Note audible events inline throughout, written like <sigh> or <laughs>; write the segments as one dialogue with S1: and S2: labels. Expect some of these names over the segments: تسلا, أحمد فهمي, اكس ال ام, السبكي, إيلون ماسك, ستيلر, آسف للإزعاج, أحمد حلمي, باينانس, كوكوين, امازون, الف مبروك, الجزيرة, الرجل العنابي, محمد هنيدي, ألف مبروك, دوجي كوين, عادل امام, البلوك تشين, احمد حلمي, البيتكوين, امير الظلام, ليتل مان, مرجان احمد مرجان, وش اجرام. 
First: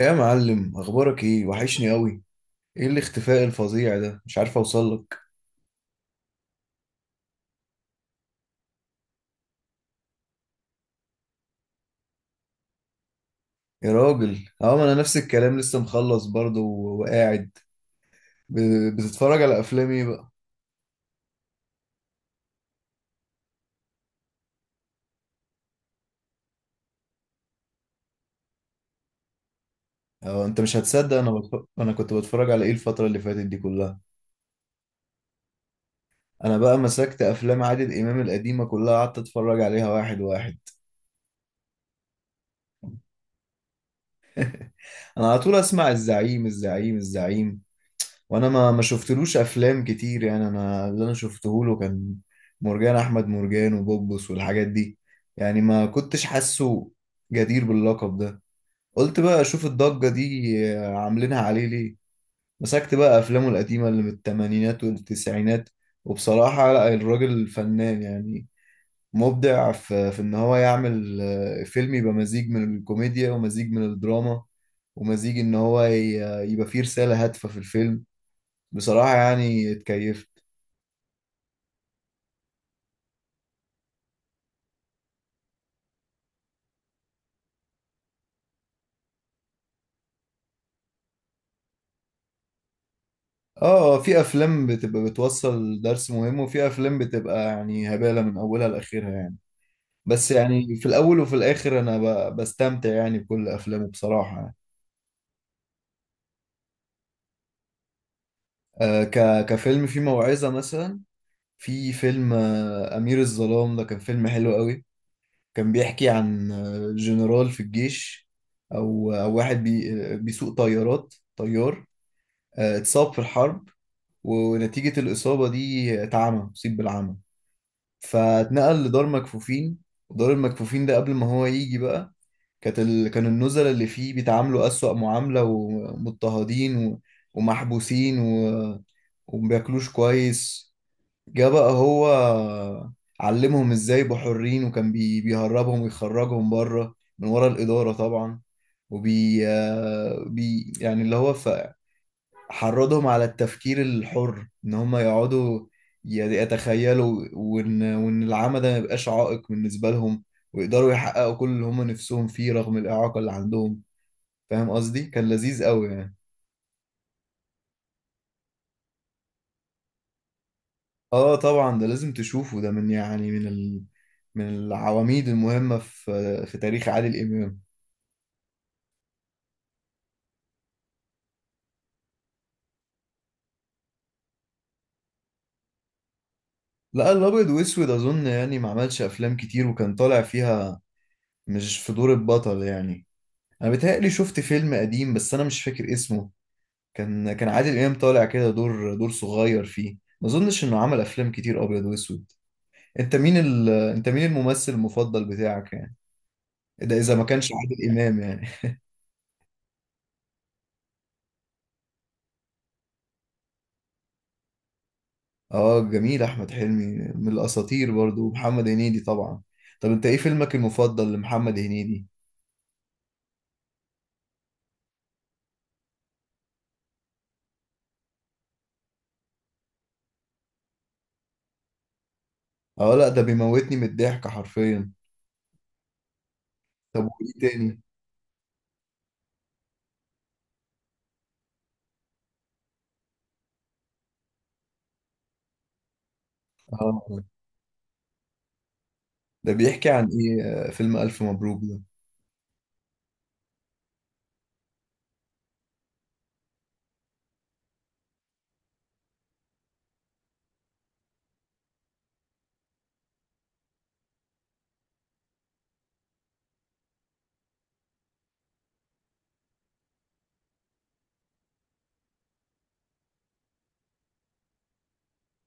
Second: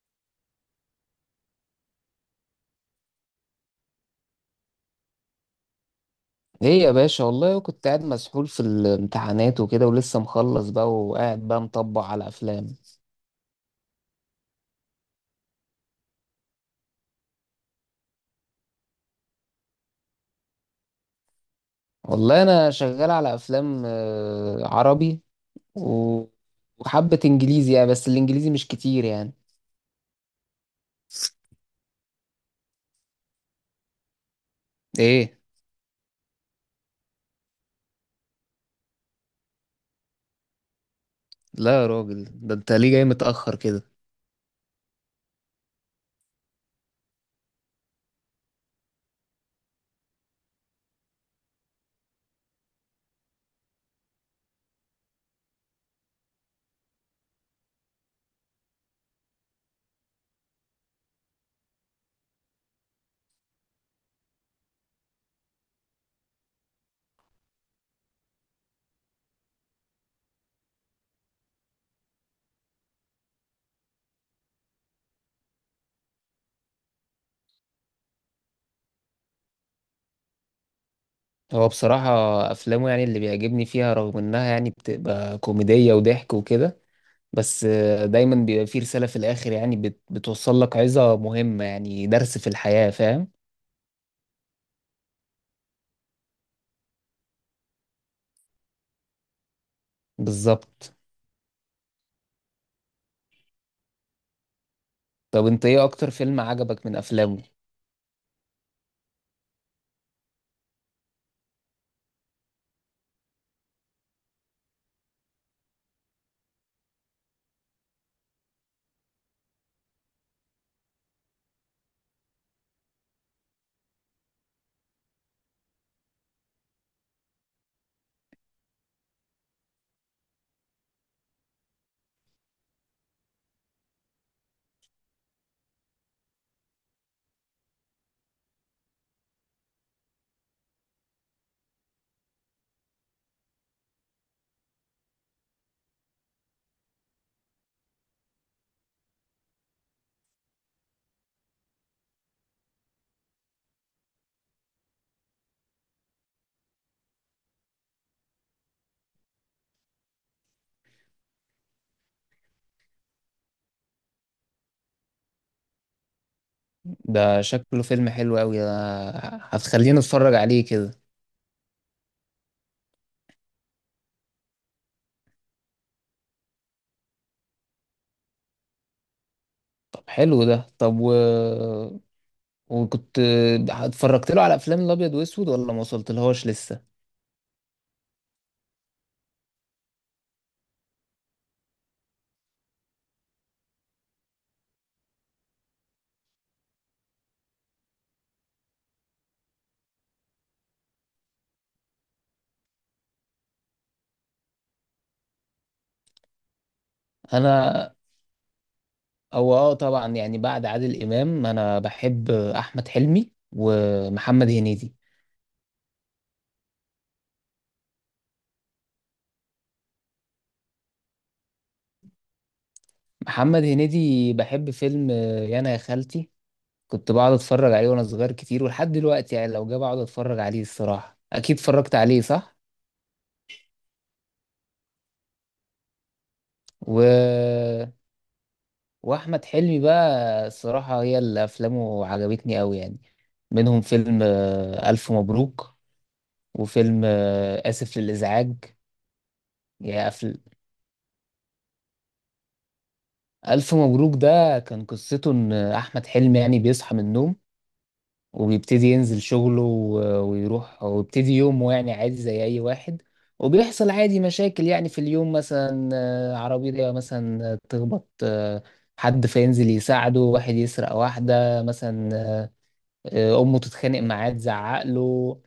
S1: يا معلم، اخبارك ايه؟ وحشني قوي. ايه الاختفاء الفظيع ده؟ مش عارف اوصل لك.
S2: ايه يا باشا؟ والله كنت قاعد مسحول في الامتحانات وكده ولسه مخلص بقى وقاعد بقى مطبق على افلام.
S1: يا راجل، اه، ما انا نفس الكلام، لسه مخلص برضه وقاعد بتتفرج على افلام ايه بقى؟
S2: والله انا شغال على افلام عربي و- وحبة انجليزي يعني، بس الانجليزي مش كتير يعني.
S1: اه، انت مش هتصدق. انا كنت بتفرج على ايه الفترة اللي فاتت دي كلها.
S2: ايه؟
S1: انا بقى مسكت افلام عادل امام القديمة كلها، قعدت اتفرج عليها واحد واحد.
S2: لا يا راجل، ده انت ليه جاي متأخر كده؟
S1: انا على طول اسمع الزعيم الزعيم الزعيم. وانا ما شفتلوش افلام كتير يعني. انا اللي انا شفته له كان مرجان احمد مرجان وبوبس والحاجات دي. يعني ما كنتش حاسه جدير باللقب ده. قلت بقى اشوف الضجة دي عاملينها عليه ليه. مسكت بقى افلامه القديمة اللي من الثمانينات والتسعينات، وبصراحة لا، الراجل فنان يعني. مبدع في ان هو يعمل فيلم يبقى مزيج من الكوميديا ومزيج من الدراما، ومزيج ان هو يبقى فيه رسالة هادفة في الفيلم. بصراحة يعني اتكيفت.
S2: هو بصراحة افلامه، يعني اللي بيعجبني فيها، رغم انها يعني بتبقى كوميدية وضحك وكده، بس دايما بيبقى فيه رسالة في الاخر، يعني بتوصل لك عظة مهمة، يعني درس في الحياة، فاهم؟
S1: اه، في افلام بتبقى بتوصل درس مهم، وفي افلام بتبقى يعني هبالة من اولها لاخرها يعني. بس يعني في
S2: بالظبط.
S1: الاول وفي الاخر انا بستمتع يعني بكل افلامه بصراحة يعني.
S2: طب انت ايه اكتر فيلم عجبك من افلامه؟
S1: كفيلم فيه موعظة مثلا، في فيلم امير الظلام ده. كان فيلم حلو قوي. كان بيحكي عن جنرال في الجيش، او واحد بي آه، بيسوق طيارات، طيار. اتصاب في الحرب، ونتيجة الإصابة دي اتعمى، أصيب بالعمى. فاتنقل لدار مكفوفين. ودار المكفوفين ده قبل ما هو يجي بقى، كان النزلاء اللي فيه بيتعاملوا أسوأ معاملة، ومضطهدين ومحبوسين ومبياكلوش كويس. جه بقى هو، علمهم ازاي يبقوا حرين، وكان بيهربهم ويخرجهم بره من ورا الإدارة طبعا. وبي آه، بي يعني اللي هو حرضهم على التفكير الحر، ان هم يقعدوا ي- يتخيلوا، وان العمى ده ما يبقاش عائق بالنسبه لهم، ويقدروا يحققوا كل اللي هم نفسهم فيه رغم الاعاقه اللي عندهم. فاهم قصدي؟ كان لذيذ قوي يعني.
S2: ده شكله فيلم حلو قوي ده، هتخليني اتفرج عليه كده.
S1: اه طبعا، ده لازم تشوفه. ده من يعني من من العواميد المهمه في تاريخ عادل امام.
S2: طب حلو ده. طب وكنت اتفرجت له على افلام الابيض واسود ولا ما وصلت لهاش لسه؟
S1: لا، الابيض واسود اظن يعني ما عملش افلام كتير، وكان طالع فيها مش في دور البطل يعني. انا بيتهيألي شفت فيلم قديم، بس انا مش فاكر اسمه. كان عادل امام طالع كده دور صغير فيه. ما اظنش انه عمل افلام كتير ابيض واسود. انت مين الممثل المفضل بتاعك يعني؟ ده اذا ما كانش عادل
S2: انا
S1: امام يعني.
S2: اه طبعا، يعني بعد عادل امام انا بحب احمد حلمي ومحمد هنيدي.
S1: اه جميل، احمد حلمي من الاساطير برضو، ومحمد هنيدي طبعا. طب انت ايه فيلمك المفضل لمحمد هنيدي؟
S2: محمد هنيدي بحب فيلم يانا يا خالتي، كنت بقعد اتفرج عليه وانا صغير كتير ولحد دلوقتي، يعني لو جه بقعد اتفرج عليه الصراحة، اكيد اتفرجت عليه صح؟
S1: اه لا، ده بيموتني من الضحك حرفيا.
S2: و...
S1: طب وايه تاني؟
S2: واحمد حلمي بقى الصراحه هي اللي افلامه عجبتني قوي يعني، منهم فيلم الف مبروك وفيلم
S1: اه،
S2: اسف للازعاج.
S1: ده بيحكي عن
S2: يا أفل...
S1: ايه فيلم الف مبروك ده؟
S2: الف مبروك ده كان قصته ان احمد حلمي يعني بيصحى من النوم، وبيبتدي ينزل شغله ويروح ويبتدي يومه يعني عادي زي اي واحد، وبيحصل عادي مشاكل يعني في اليوم، مثلا عربية مثلا تخبط، حد فينزل يساعده، واحد يسرق واحدة مثلا، امه تتخانق معاه تزعق له،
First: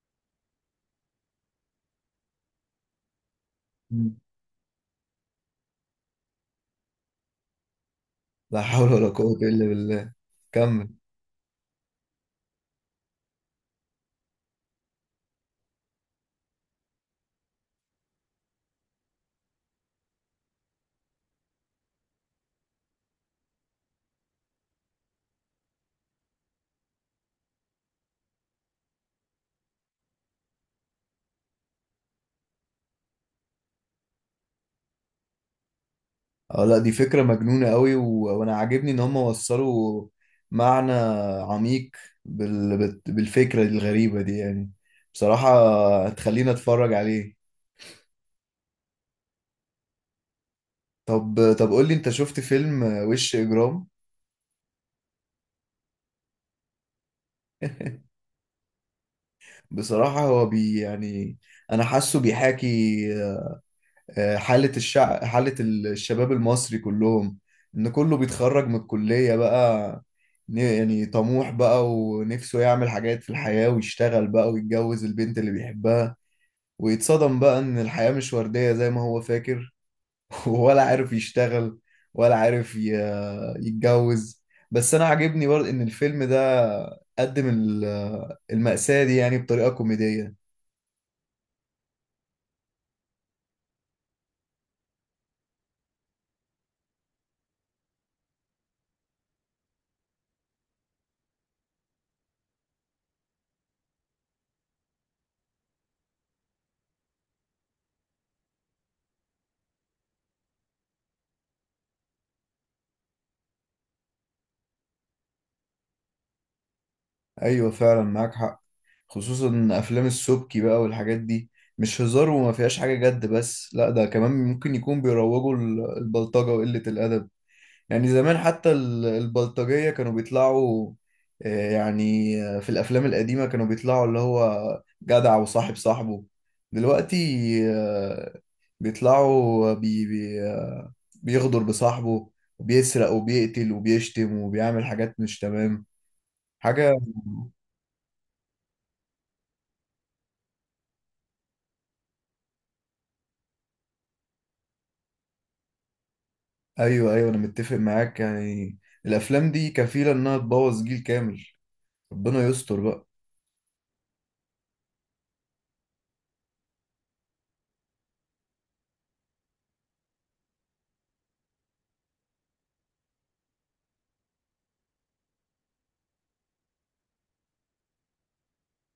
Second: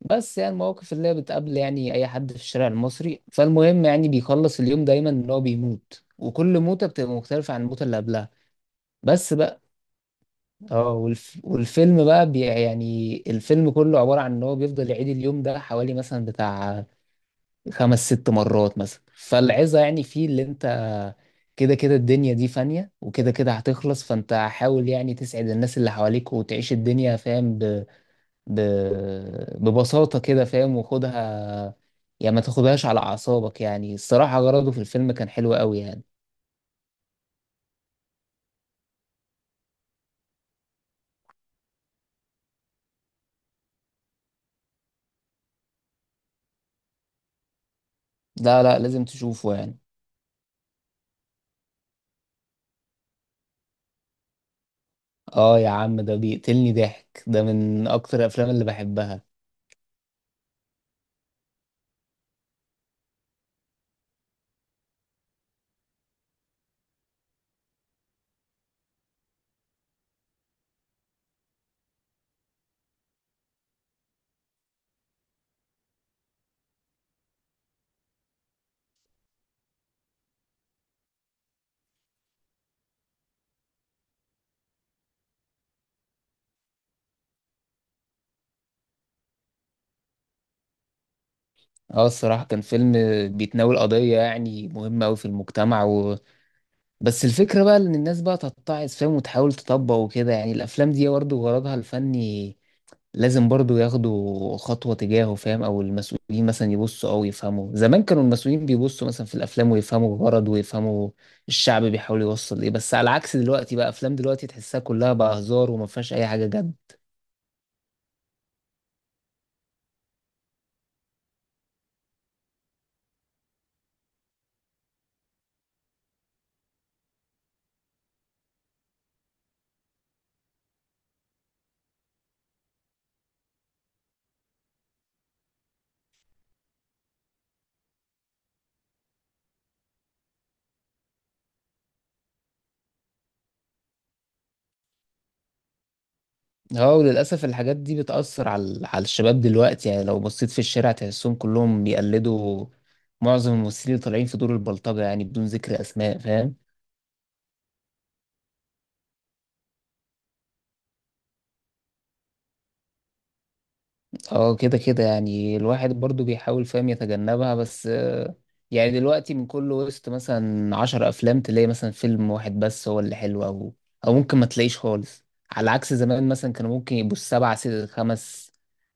S2: بس يعني المواقف اللي هي بتقابل يعني اي حد في الشارع المصري، فالمهم يعني
S1: مم.
S2: بيخلص اليوم دايما ان هو بيموت، وكل موته بتبقى مختلفه عن الموته اللي قبلها.
S1: لا حول ولا
S2: بس
S1: قوة
S2: بقى،
S1: الا بالله. كمل.
S2: اه يعني الفيلم كله عباره عن ان هو بيفضل يعيد اليوم ده حوالي مثلا بتاع 5 6 مرات مثلا، فالعظه يعني فيه اللي انت كده كده الدنيا دي فانية، وكده كده هتخلص، فانت حاول يعني تسعد الناس اللي حواليك وتعيش الدنيا، فاهم؟ ب... ببساطة كده فاهم، وخدها يعني ما تاخدهاش على أعصابك يعني، الصراحة غرضه في الفيلم كان حلو قوي يعني.
S1: اه لا، دي فكرة مجنونة قوي، وانا عاجبني ان هم وصلوا معنى عميق بالفكرة الغريبة دي يعني. بصراحة هتخلينا اتفرج عليه.
S2: لا لا، لازم تشوفه يعني.
S1: طب طب، قول لي، انت شفت فيلم وش اجرام؟
S2: اه يا عم، ده بيقتلني ضحك، ده من
S1: <laughs>
S2: أكتر الأفلام اللي بحبها.
S1: بصراحة هو يعني انا حاسه بيحاكي حالة الشباب المصري كلهم. إن كله بيتخرج من الكلية بقى، يعني طموح بقى ونفسه يعمل حاجات في الحياة، ويشتغل بقى ويتجوز البنت اللي بيحبها، ويتصدم بقى إن الحياة مش وردية زي ما هو فاكر. <laughs> ولا عارف يشتغل، ولا عارف يتجوز. بس أنا عاجبني برضه إن الفيلم ده قدم المأساة دي يعني بطريقة كوميدية.
S2: اه الصراحة كان فيلم بيتناول قضية يعني مهمة أوي في المجتمع، بس الفكرة بقى إن الناس بقى تتعظ، فاهم؟ وتحاول تطبق وكده، يعني الأفلام دي برضه غرضها الفني لازم برضو ياخدوا خطوة تجاهه، فاهم؟ او المسؤولين مثلا يبصوا او يفهموا، زمان كانوا المسؤولين بيبصوا مثلا في الافلام ويفهموا الغرض، ويفهموا الشعب بيحاول يوصل ايه، بس على عكس دلوقتي بقى، افلام دلوقتي تحسها كلها بقى هزار وما فيهاش اي حاجة جد.
S1: ايوه فعلا، معاك حق. خصوصا ان افلام السبكي بقى والحاجات دي، مش هزار وما فيهاش حاجه جد، بس لا، ده كمان ممكن يكون بيروجوا البلطجه وقله الادب. يعني زمان حتى البلطجيه كانوا بيطلعوا في الافلام القديمه كانوا بيطلعوا اللي هو جدع وصاحب صاحبه. دلوقتي آه، بيطلعوا بي بي آه، بيغدر بصاحبه، وبيسرق وبيقتل وبيشتم وبيعمل حاجات مش تمام.
S2: اه
S1: حاجه.
S2: وللاسف الحاجات دي بتأثر على الشباب دلوقتي، يعني لو بصيت في الشارع تحسهم كلهم بيقلدوا معظم الممثلين اللي طالعين في دور البلطجة، يعني بدون ذكر اسماء، فاهم؟
S1: ايوه ايوه، انا متفق معاك يعني. الافلام دي كفيله انها تبوظ جيل كامل. ربنا يستر بقى.
S2: اه كده كده يعني الواحد برضو بيحاول فاهم يتجنبها، بس يعني دلوقتي من كل وسط مثلا 10 أفلام تلاقي مثلا فيلم واحد بس هو اللي حلو، أو ممكن ما تلاقيش خالص، على عكس زمان مثلا كانوا ممكن يبقوا السبعة ست خمس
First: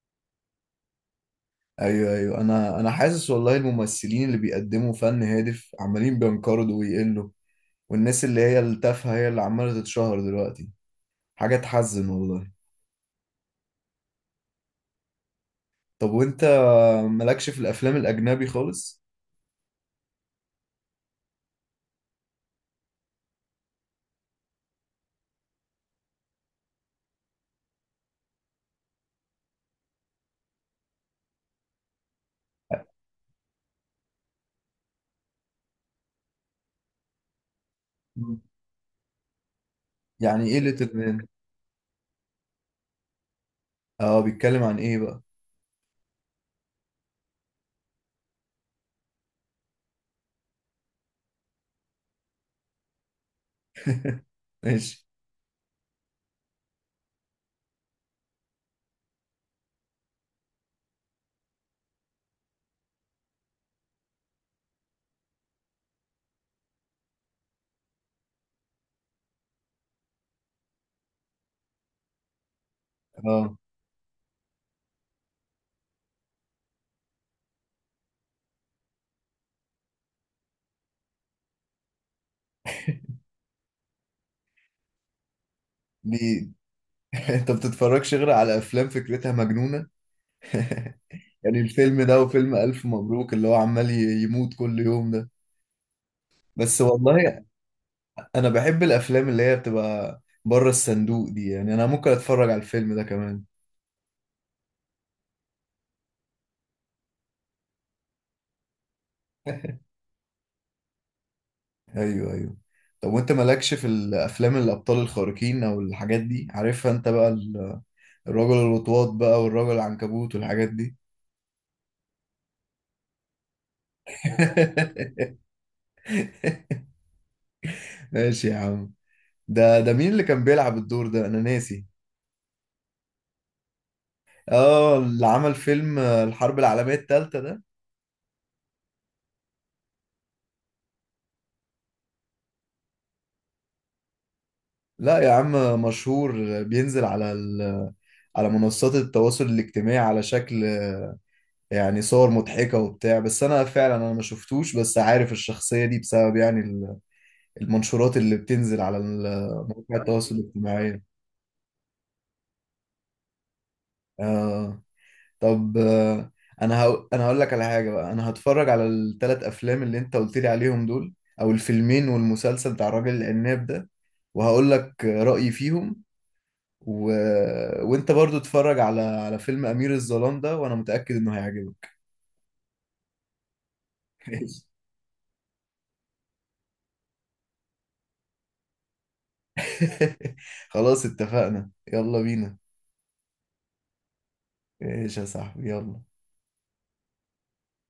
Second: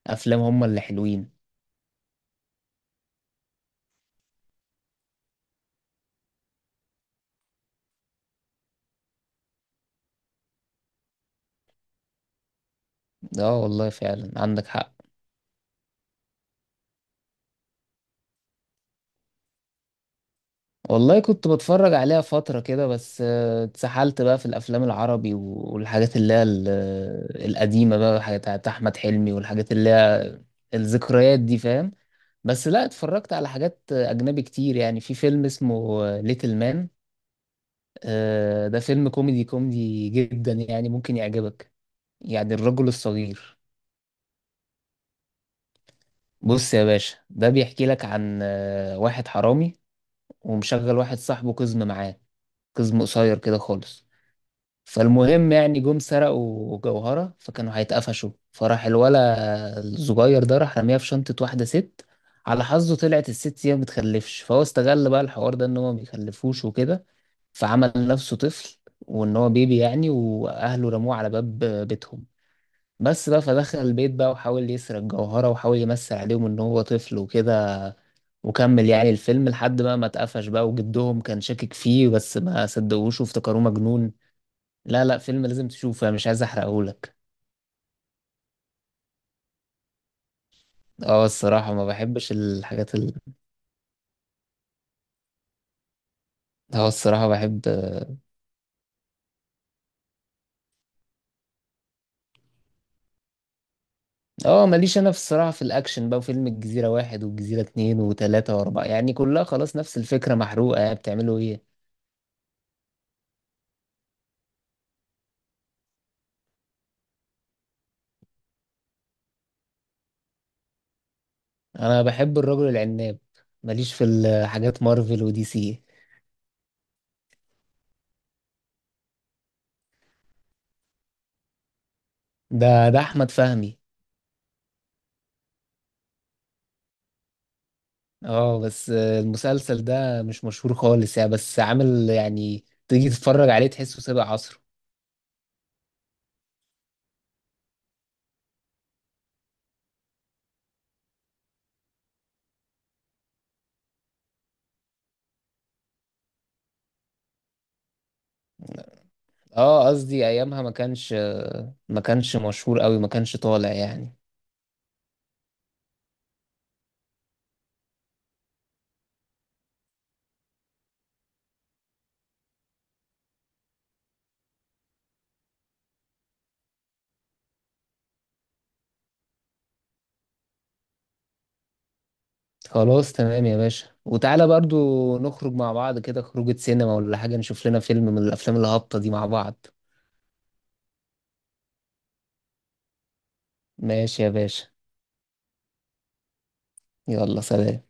S2: أفلام هما اللي حلوين.
S1: ايوه ايوه، انا حاسس والله الممثلين اللي بيقدموا فن هادف عمالين بينقرضوا ويقلوا، والناس اللي هي التافهه هي اللي عماله تتشهر دلوقتي. حاجه تحزن والله.
S2: اه والله فعلا عندك حق.
S1: طب وانت مالكش في الافلام الاجنبي خالص؟
S2: والله كنت بتفرج عليها فترة كده بس اتسحلت بقى في الأفلام العربي والحاجات اللي هي القديمة بقى، حاجات بتاعت أحمد حلمي والحاجات اللي هي الذكريات دي، فاهم؟ بس لا، اتفرجت على حاجات اجنبي كتير، يعني في فيلم اسمه ليتل مان،
S1: مم.
S2: ده فيلم كوميدي كوميدي
S1: يعني
S2: جدا
S1: ايه
S2: يعني،
S1: ليتل
S2: ممكن
S1: مان؟
S2: يعجبك. يعني الرجل الصغير.
S1: اه بيتكلم عن ايه بقى؟
S2: بص يا باشا، ده بيحكي لك عن واحد حرامي، ومشغل واحد صاحبه قزم معاه، قزم قصير كده خالص،
S1: <laughs> ماشي.
S2: فالمهم يعني جم سرقوا جوهرة فكانوا هيتقفشوا، فراح الولا الصغير ده راح رميها في شنطة واحدة ست، على حظه طلعت الست هي ما بتخلفش، فهو استغل بقى الحوار ده ان هو ما بيخلفوش وكده، فعمل نفسه طفل وان هو بيبي يعني، واهله رموه على باب بيتهم. بس بقى،
S1: اه
S2: فدخل البيت بقى وحاول يسرق جوهرة، وحاول يمثل عليهم ان هو طفل وكده، وكمل يعني الفيلم لحد بقى ما اتقفش بقى، وجدهم كان شاكك فيه بس ما صدقوش وافتكروه مجنون. لا لا، فيلم لازم تشوفه، انا مش عايز
S1: بي...
S2: احرقهولك.
S1: <laughs> انت بتتفرجش غير على افلام فكرتها مجنونه؟
S2: اه
S1: يعني
S2: الصراحة ما
S1: الفيلم ده
S2: بحبش
S1: وفيلم ألف
S2: الحاجات
S1: مبروك اللي هو عمال يموت كل يوم ده. بس
S2: اه الصراحة
S1: والله،
S2: بحب.
S1: أنا بحب الأفلام اللي هي بتبقى بره الصندوق دي يعني. أنا ممكن أتفرج على الفيلم ده كمان.
S2: اه ماليش انا في الصراحة في الاكشن بقى، وفيلم الجزيرة 1 والجزيرة 2 و3 و4 يعني كلها خلاص
S1: <laughs>
S2: نفس الفكرة محروقة، يعني بتعملوا ايه؟
S1: أيوه أيوه. طب وأنت مالكش في الأفلام الأبطال الخارقين أو الحاجات دي، عارفها أنت بقى الرجل الوطواط بقى والرجل العنكبوت والحاجات دي؟
S2: انا بحب الرجل العناب، ماليش في الحاجات مارفل
S1: <laughs>
S2: ودي سي.
S1: ماشي يا عم. ده مين اللي كان بيلعب الدور ده؟ أنا ناسي.
S2: ده احمد فهمي.
S1: آه، اللي عمل فيلم الحرب العالمية التالتة ده.
S2: اه بس المسلسل ده مش مشهور خالص يعني، بس عامل يعني تيجي تتفرج عليه تحسه سابق عصره.
S1: لا يا عم مشهور. بينزل على على منصات التواصل الاجتماعي على شكل يعني صور مضحكة وبتاع، بس انا فعلا انا ما شفتوش، بس عارف الشخصية دي بسبب يعني المنشورات اللي بتنزل على
S2: اه
S1: مواقع
S2: قصدي
S1: التواصل
S2: ايامها ما
S1: الاجتماعي.
S2: كانش ما كانش مشهور قوي، ما كانش طالع يعني.
S1: آه طب، انا هقول لك على حاجة بقى. انا هتفرج على الثلاث افلام اللي انت قلت لي عليهم دول، او الفيلمين والمسلسل بتاع الراجل العناب ده، وهقول لك رأيي فيهم. و... وانت برضو اتفرج على فيلم امير الظلام ده، وانا متأكد انه هيعجبك.
S2: خلاص تمام يا باشا، وتعالى برضو نخرج مع بعض كده خروجة سينما ولا حاجة، نشوف لنا فيلم من الافلام الهابطة دي مع بعض.
S1: <laughs> خلاص اتفقنا، يلا بينا.
S2: ماشي يا باشا،
S1: ايش يا صاحبي، يلا.
S2: يلا سلام.